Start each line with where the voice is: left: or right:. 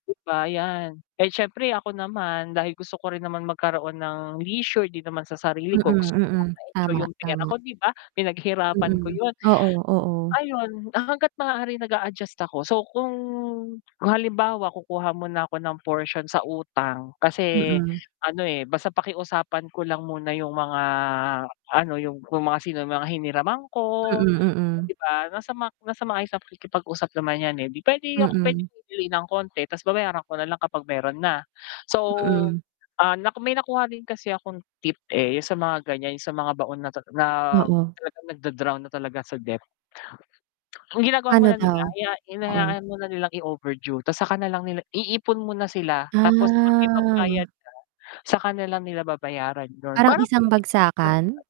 left: 'Di ba, yan. Eh, siyempre ako naman, dahil gusto ko rin naman magkaroon ng leisure din naman sa sarili
right: Mm,
left: ko, gusto ko naman na
right: mm,
left: ma-enjoy
right: tama,
left: yung pera
right: tama.
left: ko 'di ba, pinaghirapan ko
right: Mm,
left: yun.
right: oo, oo.
left: Ayun hangga't maaari nag-a-adjust ako, so, kung halimbawa kukuha muna ako ng portion sa utang, kasi
right: Mm.
left: ano, eh, basta pakiusapan ko lang muna yung mga ano, yung, yung mga, sino yung mga hiniraman ko,
right: Mm, mm.
left: 'di ba, nasa nasa maayos pakikipag-usap naman yan, eh, di pwede ako, pwedeng
right: Mm.
left: bibili ng konti tas babayaran ko nalang kapag meron na, so,
right: Mm.
left: ah, may nakuha din kasi akong tip, eh, yung sa mga ganyan yung sa mga baon na, na
right: Oo.
left: talagang nagda-drown na talaga sa debt. Ang ginagawa mo
right: Pano
left: na nila
right: daw? Oo.
left: ina-hinayaan muna nilang i-overdue, tas saka na lang nila iipon mo na sila, tapos 'pag may pangbayad
right: Ah.
left: ka saka na lang nila babayaran dun,
right: Parang
left: parang
right: isang
left: [unintelligible]
right: bagsakan?